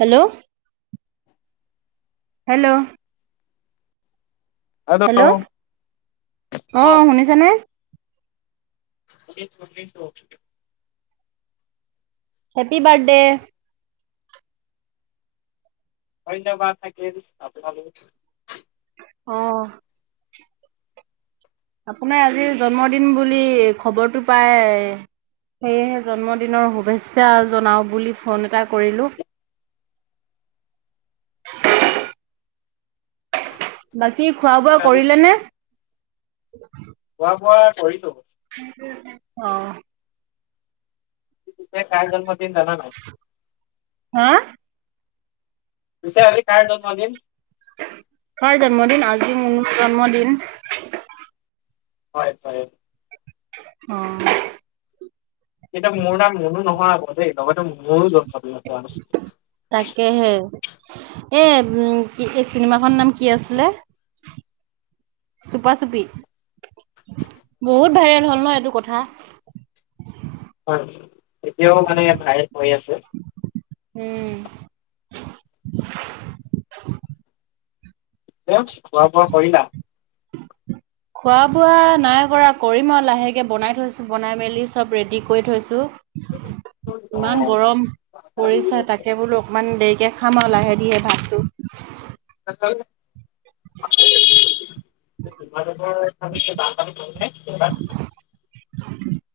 Hello. Hello. Hello, অ অঁ শুনিছানে? শুনিছোঁ, শুনিছোঁ। Happy birthday. ধন্যবাদ থাকিল আপোনালৈ। অঁ। আপোনাৰ আজিৰ জন্মদিন বুলি খবৰটো পাই- সেয়েহে জন্মদিনৰ শুভেচ্ছা জনাওঁ বুলি ফোন এটা কৰিলোঁ। বাকী খোৱা বোৱা আজি কৰিলে নে? খোৱা বোৱা কৰিলোঁ। অঁ। কেতিয়া কাৰ জন্মদিন নাজানো। হা। পিছে আজি কাৰ জন্মদিন? কাৰ জন্মদিন, আজি মোৰ জন্মদিন। হয়, হয়। অঁ। এতিয়া মোৰ নাম মনো নহয় আক দেই লগতো মোৰো জন্মদিন পোৱা নাছিল। তাকেহে। এ উম কি এই চিনেমাখনৰ নাম কি আছিলে? চুপা চুপি, বহুত ভাইৰেল হ'ল ন এইটো কথা। হয়, এতিয়াও মানে ভায়েল হৈ আছে। উম। খোৱা বোৱা কৰিলা? খোৱা বোৱা নাই কৰা, কৰিম আৰু লাহেকে বনাই থৈছো, বনাই মেলি চব ৰেডি কৰি থৈছোঁ। অ ইমান গৰম পৰিছো তাকে পিছে বোলো- অকণমান দেৰিকৈ খাম আৰু লাহে ধিৰে ভাতটো। তোমালোকৰ সেফালে বানপানী হলনে? [inaudible] [inaudible]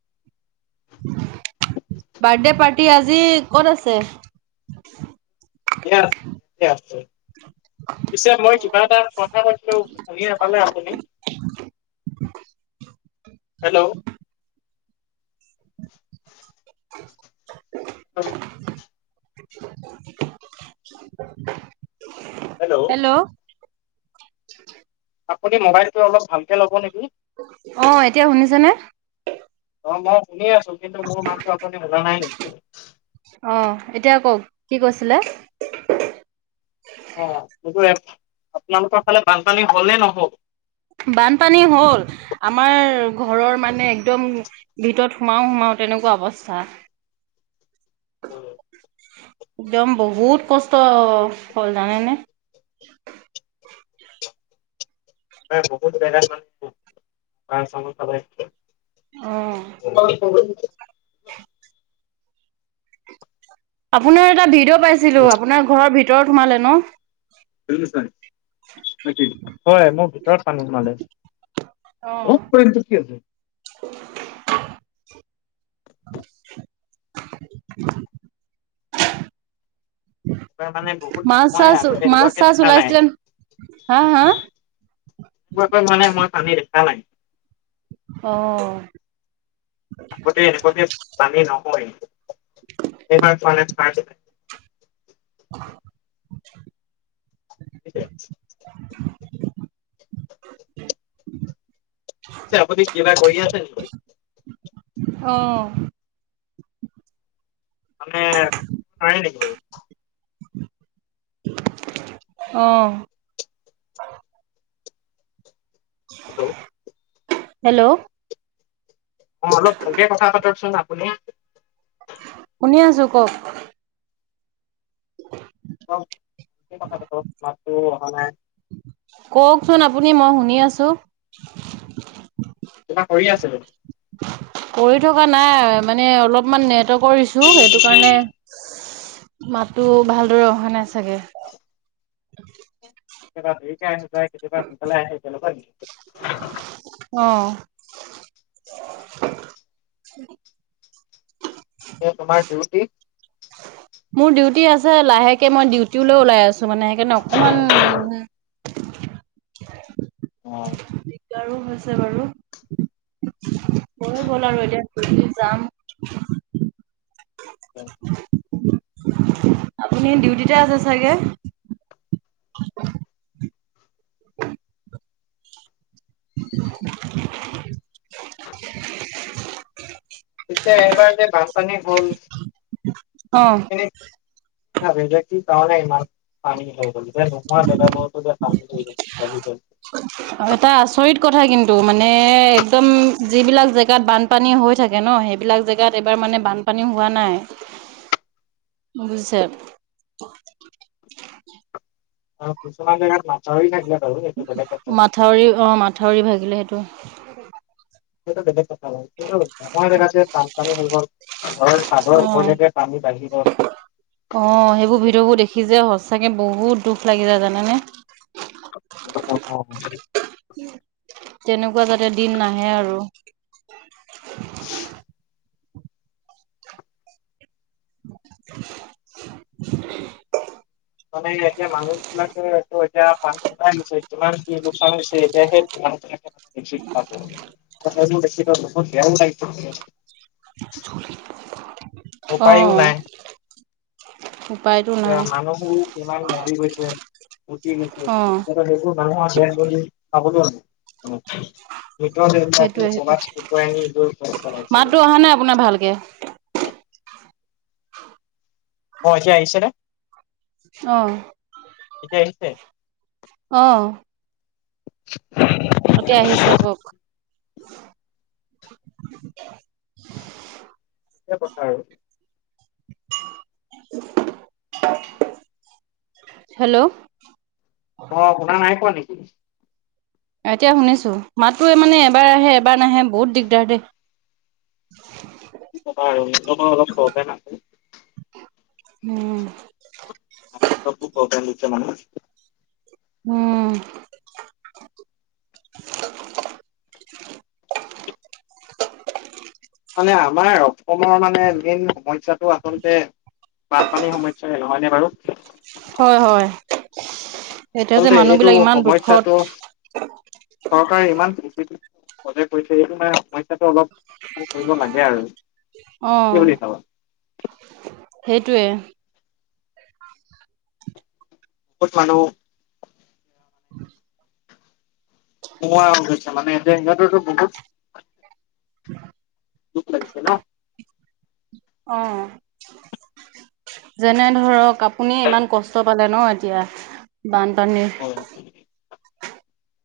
বাৰ্থডে পাৰ্টি আজি ক'ত আছে? [unintelligible] পিছে মই কিবা এটা কথা পাতিলো শুনি নাপালে আপুনি। হেল্ল'। [inaudible] [inaudible] [unintelligible] [inaudible] হেল্ল'। হেল্ল'। আপুনি মোবাইলটো অলপ ভালকে ল'ব নেকি? অ', এতিয়া শুনিছনে? অ', মই শুনিয়ে আছো কিন্তু মোৰ মাতটো আপুনি শুনা নাই নেকি? অ', এতিয়া কওক কি কৈছিলে? [unintelligible] আপোনালোকৰ ফালে বানপানী হলেই নহওঁক। বানপানী হ'ল, আমাৰ ঘৰৰ মানে একদম ভিতৰত সোমাও সোমাও তেনেকুৱা অৱস্থা। একদম বহুত কষ্ট হ'ল জানেনে? নাই বহুত জেগাত [unintelligible] অ'। [unintelligible] আপোনাৰ এটা ভিডিঅ' পাইছিলোঁ, আপোনাৰ ঘৰৰ ভিতৰত সোমালে ন? [unintelligible] হয়, মোৰ ভিতৰত পানী সোমালে অ'। [unintelligible] [inaudible] [unintelligible] মানে বহুত মাছ মই চাছ, আগতে মাছ এনেকুৱাকে চাছ দেখা নাই ওলাইছিলে হা হা? [unintelligible] ধৰণে মই পানী দেখা নাই। অ'। আগতে এনেকুৱাকে পানী নহয়ে, এইবাৰ [unintelligible] [unintelligible] [unintelligible] আপুনি কিবা কৰি আছে নেকি? অ'। মানে নোঁৱাৰে নেকি? অ'। Hello hello. অ', অলপ ভালকে কথা পাতকচোন আপুনি। শুনি আছোঁ কওক। [unintelligible] [unintelligible] মাতটো অহা নাই। কওকচোন আপুনি মই শুনি আছোঁ। কিবা কৰি আছে নেকি? কৰি থকা নাই মানে অলপমান নেটৰ্কৰ ইছু সেইটো কাৰণে মাতটো ভালদৰে অহা নাই চাগে। কেতিয়াবা দেৰীকে আহিপাই কেতিয়াবা সোনকালে আহি তেনেকা নেকি? অহ'। এ তোমাৰ ডিউটি? মোৰ ডিউটি আছে লাহেকে মই ডিউটিলে ওলাই আছো মানে সেইকাৰণে অকমান। অহ'। দিগদাৰো হৈছে বাৰু, হয় গ'ল আৰু এতিয়া। ডিউটি যাম। আপুনি ডিউটিতে আছে চাগে? [inaudible] [inaudible] পিছে এইবাৰ যে বনপানী হ'ল। অ'। এইবাৰ কি কাৰণে ইমান পানী হৈ গল যে নোহোৱা জগবোৰতে যে পানী হৈ গল। [unintelligible] অ' এটা আচৰিত কথা কিন্তু মানে একদম যিবিলাক জেগাত বানপানী হৈ থাকে ন' সেইবিলাক জেগা গাত এবাৰ মানে বানপানী হোৱা নাই, বুজিছে? অ' কিছুমান জাগাত মথাউৰি ভাগিলে বাৰু এইটো বেলেগ কথা। মাথাউৰি অ' মাত ঠউৰি ভাগিলে সেইটো। হেইটো বেলেগ কথা। নোহোৱা জেগাত যে বনপানী হ'ল, ঘৰ অ চাদৰ উপলেকে পানী বাহিৰগন। অ' সেইবোৰ ভিডিঅ' বোৰ দেখি যে সচাকে বহুত দুখ লাগি যায় জানেনে? [unintelligible] তেনেকুৱা যাতে দিন নাহে আৰু। [inaudible] [unintelligible] মানে এতিয়া মানুহ বিলাকে তটো এতিয়া পানী কিমান যে কি লোকচান হৈছে এতিয়া হে মানুহবিলাকে এইবোৰ দেখি কেনে বহুত বেয়াও লাগি গৈছিলে। [unintelligible] উপায়ও নাই। উপায় তো এ, মানুহবোৰো কিমান মৰি গৈছে, উটি গৈছে। অ সেইটো মানুহৰ দেড বদি যেন বুলি ভাবো। মিত্ৰ দেহ সেইটোৱে বিলাকে সেইটো চোলাত উটুৱাই নি ক'ত পেলাইছে গৈ। মাততো অহা নাই আপোনাৰ ভালকে। অহ' এতিয়া আহিছেনে? অহ'। এতিয়া আহিছে? অহ'। [inaudible] এতিয়া আহিছে আকৌ। এই কথা আৰু। হেল্ল'। অ' শুনা নাই পোৱা নেকি? এতিয়া শুনিছো, মাতটোৱে মানে এবাৰ আহে এবাৰ নাহে বহুত দিগদাৰ দে। কি কবা আৰু লগৰ অলপ সহতে নাছে। হুম। [unintelligible] উম মানে আমাৰ অসমৰ মানে মেইন সমস্যাটো আচলতে বানপানীৰ সমস্যই নহয়নে বাৰু হয় হয় এতিয়া যে আচলতে মানুহ এইটো বিলাক ইমান দুখত সমস্যাটো চৰকাৰে ইমান পজে কৈছে এইটো মানে সমস্যাটো অলপ কৰিব লাগে আৰু অ কি বুলি ভাবা? সেইটোৱে পঠানো উম নোৱা হৈ গৈছে মানে সিহঁতে টো বহুত [inaudible] দুখ লাগিছে ন অ যেনে ধৰক আপুনি ইমান কষ্ট পালে ন এতিয়া বানপানীৰ [inaudible]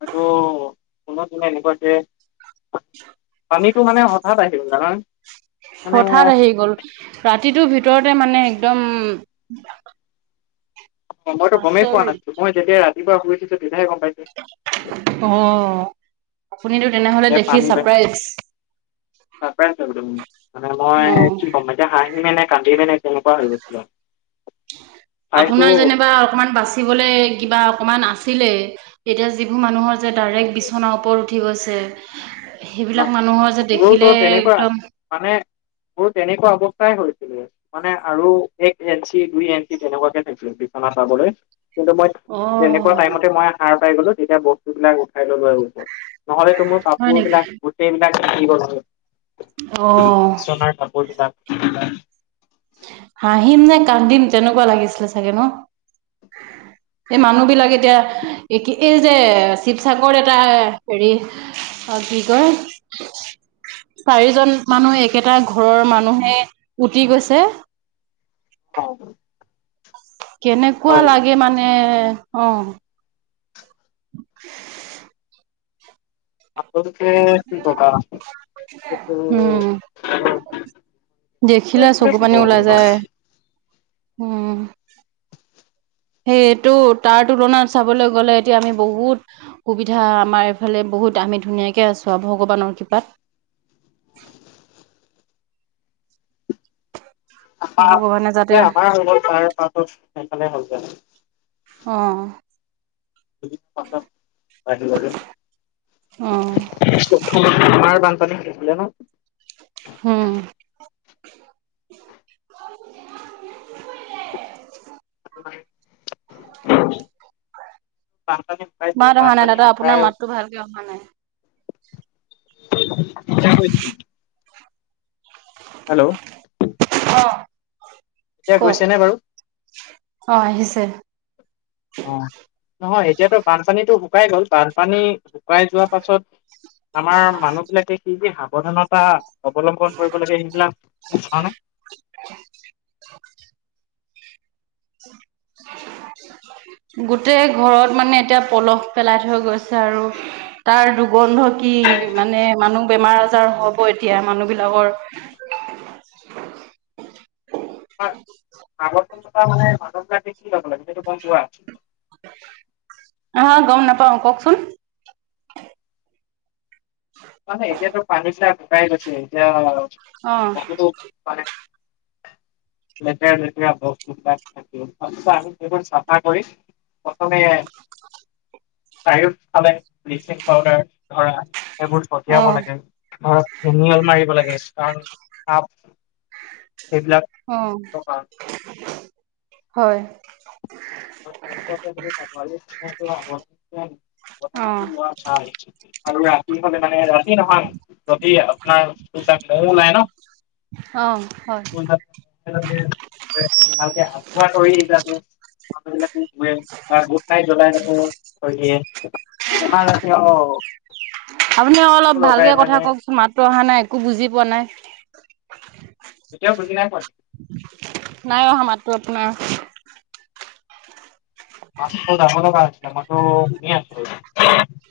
এইটো কত কাই এনেকুৱা যে আমিতো মানে হঠাৎ আহিলো জানানে মানে হঠাৎ আহি গ'ল ৰাতিটোৰ ভিতৰতে মানে একদম মইটো গমেই পোৱা আচৰিত নাছিলোঁ মই যেতিয়া ৰাতিপুৱা শুই উঠিছো তেতিয়াহে গম পাইছো। অ আপুনিতো তেনেহলে যে দেখি পানী বাঢ়ি চাৰপ্ৰাইজ মানে মই অ', কি কম এতিয়া হাঁহি মেনে কান্দি মেনে তেনেকুৱা হৈ গৈছিল আৰু আপোনাৰ যেনিবা অকমান বাচিবলৈ কিবা অকমান আছিলে। এতিয়া যিবোৰ মানুহৰ যে ডাইৰেক্ট বিছনাৰ ওপৰত উঠি গৈছে। না সেইবিলাক মানুহৰ যে মোৰোতো দেখিলে তেনেকুৱা একদম মানে মোৰ তেনেকুৱা অৱস্থাই হৈছিল। মানে আৰু এক এঞ্চি দুই এঞ্চি তেনেকুৱাকে থাকিলে বিচনা চাবলৈ কিন্তু মই তেনেকুৱা অ', টাইমতে মই সাৰ পাই গলো তেতিয়া বস্তুবিলাক উঠাই ললো আৰু ওচৰত নহলে তো মোৰ হয় কাপোৰ বিলাক নেকি? গোটেই বিলাক তিতি গল হৈ অ বিচনাৰ কাপোৰ বিলাক হাঁহিম নে কান্দিম তেনেকুৱা লাগিছিলে চাগে ন এই মানুহ বিলাক এতিয়া কি এই যে শিৱসাগৰ এটা হেৰি অ কি কয় চাৰিজন মানুহ একেটা ঘৰৰ মানুহে উটি গৈছে হয় হয় কেনেকুৱা লাগে মানে অ আপোনালোকে কি উম দেখিলে চকু পানী ওলাই ক'বা যায় উম সেইটো তাৰ তুলনাত চাবলৈ গ'লে এতিয়া আমি বহুত সুবিধা আমাৰ এইফালে বহুত আমি ধুনীয়াকৈ আছোঁ আৰু ভগৱানৰ কৃপাত। ভগৱানে যাতে আমাৰ আমাৰ হ তাৰ পাছত সেইফালে হ অ [unintelligible] আমাৰ অ বানপানী হৈছিলে ন? উম [inaudible] শুকাইছিলে মাত অহা নাই বানপানী দাদা আপোনাৰ শুকাই আ মাতটো ভালকে অহা নাই [unintelligible] [inaudible] হেল্লো' অ এতিয়া কওক গৈছে নে বাৰু? অ আহিছে। অ নহয় এতিয়াতো বানপানীটো শুকাই গ'ল। বানপানী শুকাই যোৱা পাছত, আমাৰ মানুহ বিলাকে কি কি সাৱধানতা অৱলম্বন কৰিব লাগে সেইবিলাক [inaudible] [inaudible] গোটেই ঘৰত মানে এতিয়া পলস পেলাই থৈ গৈছে আৰু। তাৰ দুৰ্গন্ধ কি মানে মানুহ বেমাৰ আজাৰ হব। এতিয়া মানুহ বিলাকৰ আগন মানে মান দেখ কি লগ লাগে যে ক যোৱা আ আহ গম নাপাওঁ। কওকচোন [inaudible] মানে এতিয়াতো পানী চা শুকাই গৈছে, এতিয়া অ বহুতো [unintelligible] লেতেৰা লেতেৰা বস্তুবিলাক থাকে। সেইবোৰ চাফা কৰি প্ৰথমে চাৰিওফালে ব্লিচিং পাউদাৰ ধৰা সেইবোৰ অ ছটিয়াব লাগে। অ ফিনীয়াল মাৰিব লাগে। কাৰণ সাপ সেইবিলাক উম, কাৰণ হয়। [unintelligible] হয় আৰু ৰাতি অ হলে মানে ৰাতি নহয় যদি আপোনাৰ মহ ওলাই ন? অ, হয়। ভালকে হাত ধোৱা কৰি কিবা গুট নাইট তেতিয়া জ্বলাই ল'ব কই দিয়ে। তোমালোকেও আপুনি অলপ ভালকে কথা কওকচোন মাতটো অহা নাই একো বুজি পোৱা নাই। এতিয়াও বুজি নাই পোৱা নেকি? নাই অহা মাততো আপোনাৰ [unintelligible]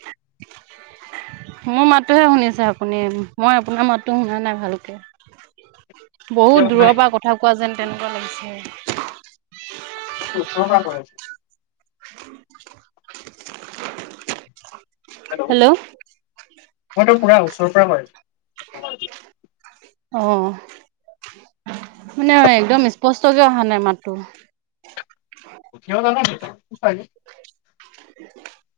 মোৰ মাতটোহে শুনিছে আপুনি মই আপোনাৰ মাততো শুনা নাই ভালকে। এতিয়াও বহুত শুনাই দূৰৰ পৰা নাই কথা কোৱা যেন তেনেকুৱা লাগিছে। মইতো ওচৰৰ পৰা কই আছো। হেল্লো' মই পুৰা ওচৰ পৰা কৈ আছো। [unintelligible] অঁ! মানে একদম স্পষ্টকে অহা নাই মাততো? [inaudible] [inaudible] [inaudible]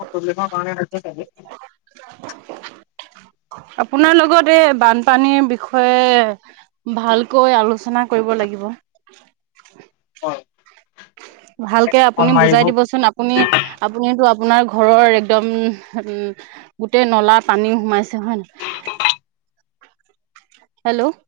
নেটস্কেপ কাৰণে প্ৰব্লেম হৈছে [inaudible] আপোনাৰ লগত এই বানপানীৰ বিষয়ে [inaudible] ভালকৈ আলোচনা কৰিব লাগিব। [inaudible] হয় [inaudible] ভালকে আপুনি বুজাই দিব চোন আপু [inaudible] আপুনি-আপুনিতো আপোনাৰ ঘৰৰ একদম উম [inaudible] গোটেই নলা পানী সোমাইছে হয় নাই? [inaudible] হেল্ল'। [inaudible]